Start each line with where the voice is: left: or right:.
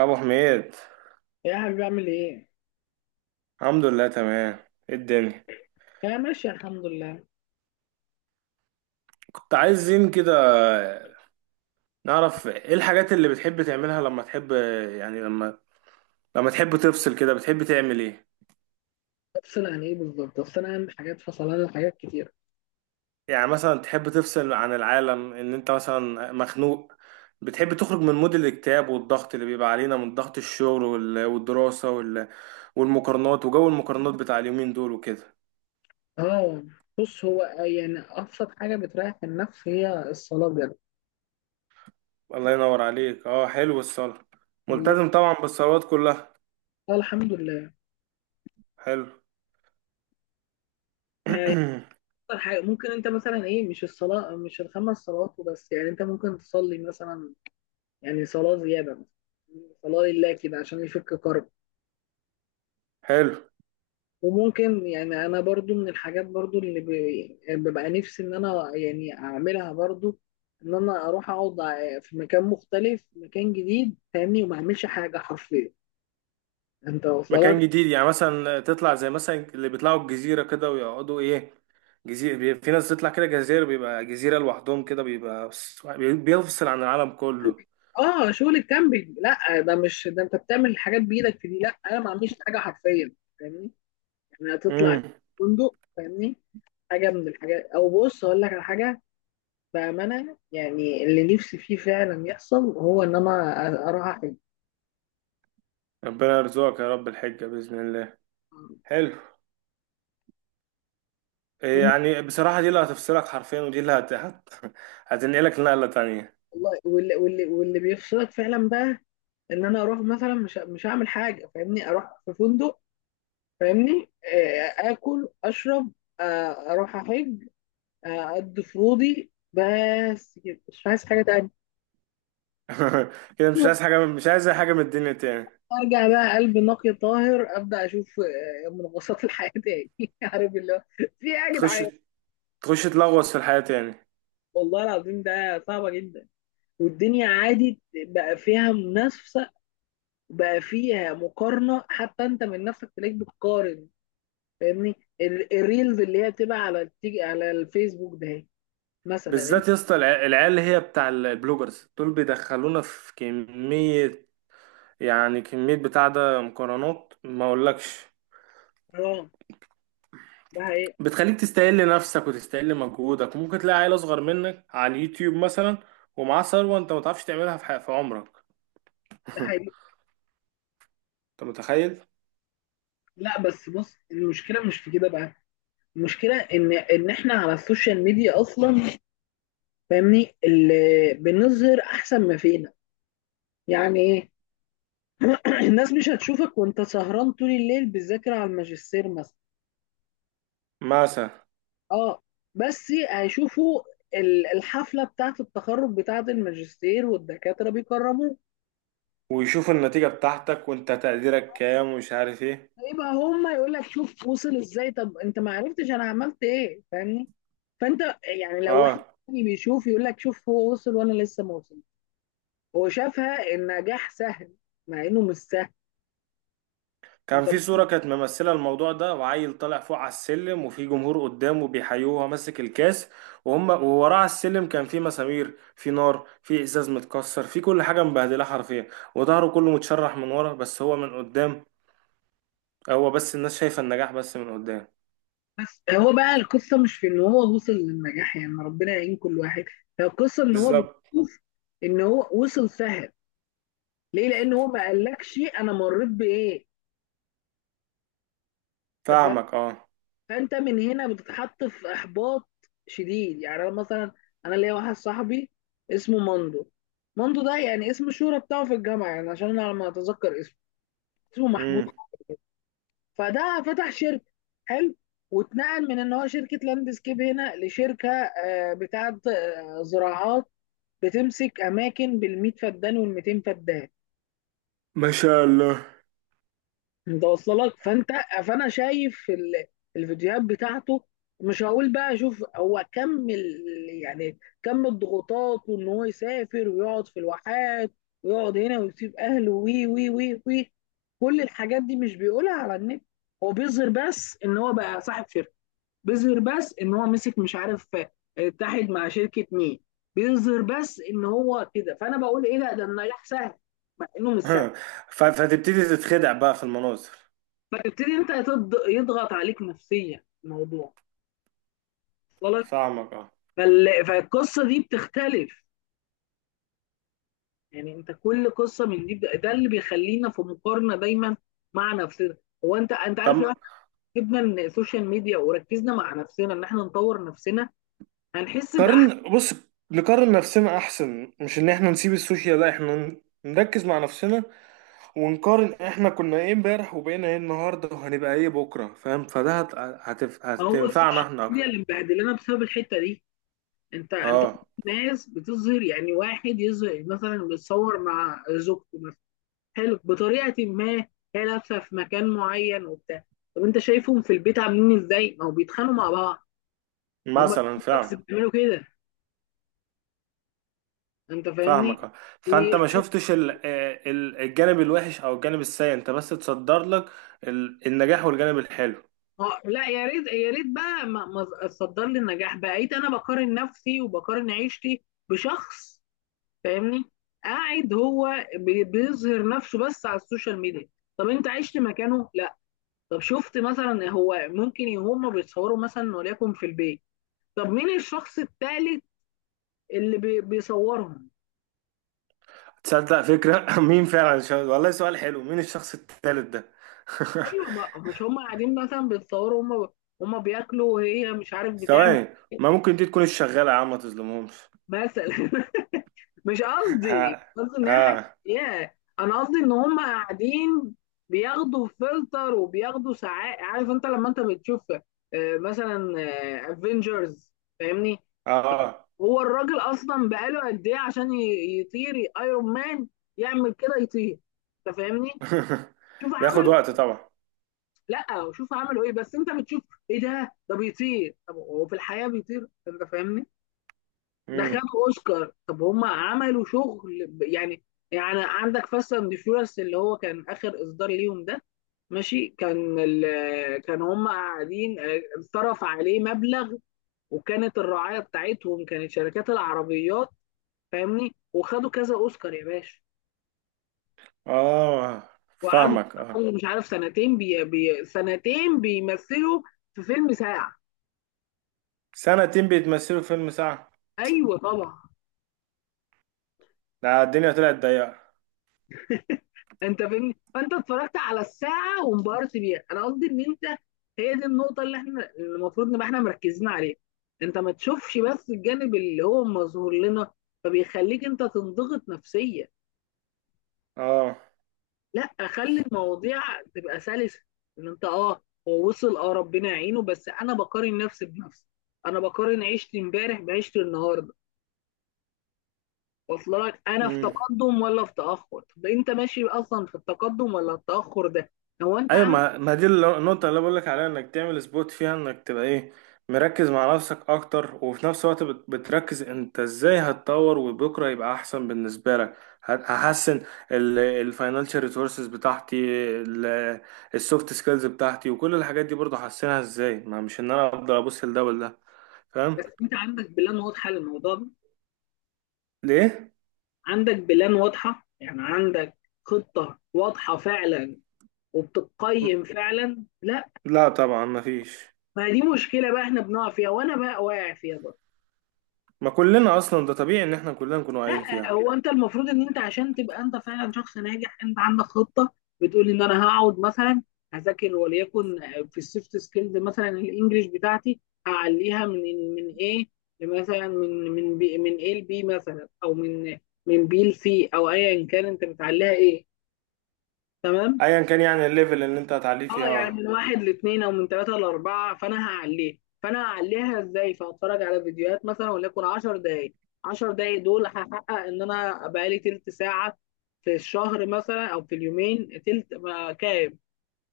right: ابو حميد،
left: يا حبيبي اعمل ايه؟
right: الحمد لله تمام. ايه الدنيا؟
left: يا ماشي الحمد لله.
right: كنت عايزين كده نعرف ايه الحاجات اللي بتحب تعملها لما تحب. يعني لما تحب تفصل كده بتحب تعمل ايه؟
left: تفصيل عن ايه بالظبط؟ تفصيل عن حاجات فصلان عن حاجات كتير.
right: يعني مثلا تحب تفصل عن العالم ان انت مثلا مخنوق، بتحب تخرج من مود الاكتئاب والضغط اللي بيبقى علينا من ضغط الشغل والدراسة والمقارنات وجو المقارنات بتاع اليومين دول وكده.
left: اه، بص هو يعني ابسط حاجه بتريح النفس هي الصلاه بجد.
right: الله ينور عليك، اه، حلو الصلاة.
left: والله
right: ملتزم طبعا بالصلوات كلها.
left: الحمد لله.
right: حلو.
left: فهي اكتر حاجه ممكن انت مثلا ايه، مش الصلاه، مش الخمس صلوات وبس. يعني انت ممكن تصلي مثلا، يعني صلاه زياده مثلا، صلاه لله كده عشان يفك كرب.
right: حلو.
left: وممكن يعني انا برضو من الحاجات برضو يعني ببقى نفسي ان انا يعني اعملها برضو، ان انا اروح اقعد في مكان مختلف، مكان جديد، فاهمني، وما اعملش حاجه حرفيا. انت واصله لك؟
right: مكان جديد يعني مثلا تطلع زي مثلا اللي بيطلعوا الجزيرة كده ويقعدوا ايه، في ناس تطلع كده جزيرة بيبقى جزيرة لوحدهم كده بيبقى بيفصل عن العالم كله.
left: اه شغل الكامبينج، لا ده مش ده، انت بتعمل حاجات بايدك في دي، لا انا ما اعملش حاجه حرفيا، فاهمني. يعني هتطلع
right: امم
left: فندق، فاهمني، حاجه من الحاجات. او بص اقول لك على حاجه، بامانه، يعني اللي نفسي فيه فعلا يحصل هو ان انا اروح أحج.
right: ربنا يرزقك يا رب الحجة بإذن الله. حلو. إيه، يعني بصراحة دي اللي هتفصلك حرفيا ودي اللي هتنقلك لنقلة تانية.
left: والله واللي, بيفصلك فعلا بقى، ان انا اروح مثلا، مش هعمل حاجه، فاهمني، اروح في فندق، فاهمني، اكل اشرب، اروح احج، اقضي فروضي، بس كده، مش عايز حاجه تانية.
right: كده مش
left: أيوة،
right: عايز حاجة، مش عايز أي حاجة من الدنيا تاني.
left: ارجع بقى قلب نقي طاهر، ابدا اشوف منغصات الحياه تاني. عارف اللي هو في ايه يا
right: تخش
left: جدعان؟
right: تخش تلغوص في الحياة تاني.
left: والله العظيم ده صعبه جدا. والدنيا عادي بقى فيها منافسه، بقى فيها مقارنه، حتى انت من نفسك تلاقيك بتقارن، فاهمني. الريلز اللي هي بتبقى على بتيجي على الفيسبوك ده هي، مثلا
right: بالذات يا اسطى العيال اللي هي بتاع البلوجرز دول بيدخلونا في كمية، يعني كمية بتاع ده مقارنات ما اقولكش.
left: انستغرام، ده هي،
right: بتخليك تستقل نفسك وتستقل مجهودك، وممكن تلاقي عيل اصغر منك على اليوتيوب مثلا، ومعاه ثروة انت ما تعرفش تعملها في في عمرك.
left: ده هي.
right: انت متخيل؟
left: لا بس بص، المشكله مش في كده بقى، المشكله ان احنا على السوشيال ميديا اصلا، فاهمني، اللي بنظهر احسن ما فينا. يعني ايه؟ الناس مش هتشوفك وانت سهران طول الليل بتذاكر على الماجستير مثلا.
right: مثلا،
left: اه، بس هيشوفوا الحفله بتاعه التخرج بتاعه الماجستير والدكاتره بيكرموك.
right: ويشوف النتيجة بتاعتك وانت تقديرك كام ومش عارف ايه.
left: يبقى هما يقول لك شوف وصل ازاي، طب انت ما عرفتش انا عملت ايه، فاهمني، فانت يعني لو واحد
right: اه.
left: تاني بيشوف يقول لك شوف هو وصل وانا لسه ما وصل. هو شافها النجاح سهل، مع انه مش سهل.
right: كان
left: انت
right: في صورة كانت ممثلة الموضوع ده وعيل طالع فوق على السلم وفي جمهور قدامه بيحيوه وهو ماسك الكاس، وهم ووراه على السلم كان في مسامير، في نار، في ازاز متكسر، في كل حاجة مبهدلة حرفيا، وظهره كله متشرح من ورا، بس هو من قدام. هو بس الناس شايفة النجاح بس من قدام.
left: بس هو بقى القصه مش في ان هو وصل للنجاح، يعني ربنا يعين كل واحد، هي القصه ان هو
right: بالظبط.
left: بيشوف ان هو وصل سهل. ليه؟ لان هو ما قالكش انا مريت بايه،
right: فاهمك، اه.
left: فانت من هنا بتتحط في احباط شديد. يعني انا مثلا انا ليا واحد صاحبي اسمه ماندو. ماندو ده يعني اسم الشهرة بتاعه في الجامعه، يعني عشان انا لما اتذكر اسمه، اسمه محمود.
right: امم
left: فده فتح شركه، حلو، واتنقل من ان هو شركه لاندسكيب هنا لشركه بتاعه زراعات، بتمسك اماكن بال100 فدان وال200 فدان.
right: ما شاء الله.
left: انت واصله لك؟ فانت، فانا شايف الفيديوهات بتاعته، مش هقول بقى شوف هو كم يعني كم الضغوطات، وان هو يسافر ويقعد في الواحات، ويقعد هنا، ويسيب اهله، وي وي وي وي كل الحاجات دي مش بيقولها على النت. هو بيظهر بس ان هو بقى صاحب شركه، بيظهر بس ان هو مسك مش عارف اتحد مع شركه مين، بيظهر بس ان هو كده. فانا بقول ايه ده النجاح سهل، مع انه مش سهل.
right: فتبتدي تتخدع بقى في المناظر.
left: فتبتدي انت يضغط عليك نفسيا الموضوع، وصلك؟
right: فاهمك، اه.
left: فالقصه دي بتختلف، يعني انت كل قصه من دي ده اللي بيخلينا في مقارنه دايما مع نفسنا. هو انت عارف لو
right: طب
left: احنا جبنا السوشيال ميديا وركزنا مع نفسنا ان احنا نطور نفسنا، هنحس باحسن.
right: قارن، بص، نقارن نفسنا احسن، مش ان احنا نسيب السوشيال، لا احنا نركز مع نفسنا ونقارن احنا كنا ايه امبارح وبقينا ايه النهارده وهنبقى ايه بكره، فاهم. فده
left: هو
right: هتنفعنا
left: السوشيال
right: احنا
left: ميديا
right: اكتر.
left: اللي مبهدلانا بسبب الحته دي. انت كل
right: اه،
left: الناس بتظهر، يعني واحد يظهر مثلا بيتصور مع زوجته، حلو، بطريقه ما، هي لابسه في مكان معين وبتاع. طب انت شايفهم في البيت عاملين ازاي؟ ما هو بيتخانقوا مع بعض، ما هم
right: مثلا
left: بس
right: فعلا.
left: بيعملوا كده، انت فاهمني؟
right: فاهمك، آه. فانت
left: بي-
right: ما شفتش الجانب الوحش او الجانب السيء، انت بس تصدر لك النجاح والجانب الحلو.
left: اه، لا يا ريت يا ريت بقى ما تصدر لي النجاح، بقيت انا بقارن نفسي وبقارن عيشتي بشخص، فاهمني، قاعد هو بيظهر نفسه بس على السوشيال ميديا. طب انت عشت مكانه؟ لا. طب شفت مثلا، هو ممكن هم بيتصوروا مثلا وليكن في البيت، طب مين الشخص الثالث اللي بيصورهم؟
right: تصدق فكرة، مين فعلا والله سؤال حلو، مين الشخص الثالث ده؟
left: ايوه، ما مش هم قاعدين مثلا بيتصوروا هم، هم بياكلوا وهي مش عارف بتعمل
right: ثواني، ما ممكن دي تكون الشغالة يا عم، ما تظلمهمش.
left: مثلا. مش قصدي
right: ها،
left: مش قصدي ان هي حاجه
right: ها،
left: يا، انا قصدي ان هم قاعدين بياخدوا فلتر وبياخدوا ساعات. عارف انت لما انت بتشوف مثلا افنجرز، فاهمني،
right: اه.
left: هو الراجل اصلا بقاله قد ايه عشان يطير ايرون مان، يعمل كده يطير، انت فاهمني؟ شوف
right: بياخد
left: عمل،
right: وقت طبعا.
left: لا وشوف عملوا ايه، بس انت بتشوف ايه ده، ده بيطير، طب هو في الحياه بيطير؟ انت فاهمني، ده
right: امم
left: خدوا اوسكار. طب هم عملوا شغل يعني، يعني عندك فاست اند فيورس اللي هو كان اخر اصدار ليهم ده، ماشي، كان كان هم قاعدين اتصرف عليه مبلغ، وكانت الرعايه بتاعتهم كانت شركات العربيات، فاهمني، وخدوا كذا اوسكار يا باشا،
right: اه،
left: وقعدوا
right: فاهمك، اه.
left: مش عارف سنتين بي بي سنتين بيمثلوا في فيلم ساعه.
right: سنتين بيتمثلوا في فيلم ساعة؟
left: ايوه طبعا.
right: ده الدنيا طلعت ضيقة.
left: انت فاهمني، فانت اتفرجت على الساعه وانبهرت بيها. انا قصدي ان انت، هي دي النقطه اللي احنا اللي المفروض نبقى احنا مركزين عليها. انت ما تشوفش بس الجانب اللي هو مظهور لنا، فبيخليك انت تنضغط نفسيا.
right: اه،
left: لا، خلي المواضيع تبقى سلسه، ان انت اه هو وصل اه ربنا يعينه، بس انا بقارن نفسي بنفسي، انا بقارن عيشتي امبارح بعيشتي النهارده، واصل لك؟ انا في
right: امم
left: تقدم ولا في تاخر، طب انت ماشي اصلا في التقدم ولا التاخر ده؟ هو انت،
right: ايوه، ما دي النقطة اللي بقولك عليها، انك تعمل سبوت فيها، انك تبقى ايه، مركز مع نفسك اكتر وفي نفس الوقت بتركز انت ازاي هتطور وبكرة يبقى احسن بالنسبة لك. هحسن الفاينانشال ريسورسز بتاعتي، السوفت سكيلز بتاعتي، وكل الحاجات دي برضه هحسنها ازاي، ما مش ان انا افضل ابص لده ولا.
left: بس
right: فاهم؟
left: انت عندك بلان واضحه للموضوع ده،
right: ليه؟
left: عندك بلان واضحه، يعني عندك خطه واضحه فعلا،
right: م-
left: وبتقيم فعلا؟ لا.
right: لا طبعا، ما فيش.
left: ما دي مشكله بقى احنا بنقع فيها، وانا بقى واقع فيها برضه.
right: ما كلنا اصلا، ده طبيعي ان احنا كلنا نكون واقعين
left: لا،
right: فيها.
left: هو انت المفروض ان انت عشان تبقى انت فعلا شخص ناجح، انت عندك خطه، بتقول ان انا هقعد مثلا هذاكر وليكن في السوفت سكيلز مثلا، الانجليش بتاعتي هعليها من ايه، مثلا من بي من ايه لبي مثلا، او من بي لسي، او ايا كان انت بتعليها ايه، تمام؟
right: ايا كان يعني الليفل اللي انت هتعليه فيها،
left: اه، يعني
right: اه.
left: من واحد لاثنين، او من ثلاثه لاربعه، فانا هعليه، فانا هعليها ازاي؟ فهتفرج على فيديوهات مثلا وليكن 10 دقائق. 10 دقائق دول هحقق ان انا بقالي تلت ساعه في الشهر مثلا، او في اليومين تلت ما كام؟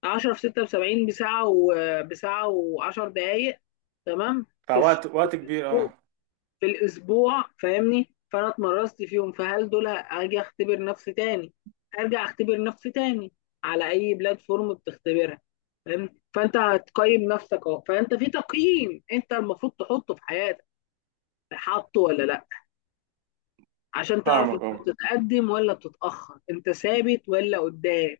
left: 10 في 6 ب 70، بساعه، وبساعه و10 دقائق، تمام،
right: فوقت، وقت كبير، اه.
left: في الاسبوع، فاهمني. فانا اتمرست فيهم، فهل دول هاجي اختبر نفسي تاني، ارجع اختبر نفسي تاني على اي بلاتفورم بتختبرها، فاهم؟ فانت هتقيم نفسك اهو، فانت في تقييم انت المفروض تحطه في حياتك، حاطه ولا لا؟ عشان تعرف
right: فاهمك،
left: انت
right: اه.
left: بتتقدم ولا بتتاخر، انت ثابت ولا قدام.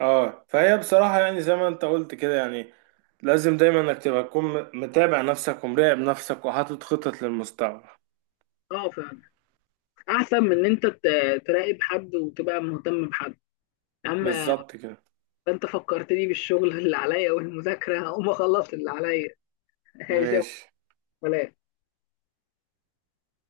right: اه، فهي بصراحة يعني زي ما انت قلت كده، يعني لازم دايما انك تبقى تكون متابع نفسك ومراقب نفسك وحاطط خطط للمستقبل.
left: اه فاهم. احسن من ان انت تراقب حد وتبقى مهتم بحد، يا عم.
right: بالظبط كده.
left: انت فكرتني بالشغل اللي عليا والمذاكره، هقوم اخلص اللي عليا. ماشي يا أبو
right: ماشي.
left: فلان.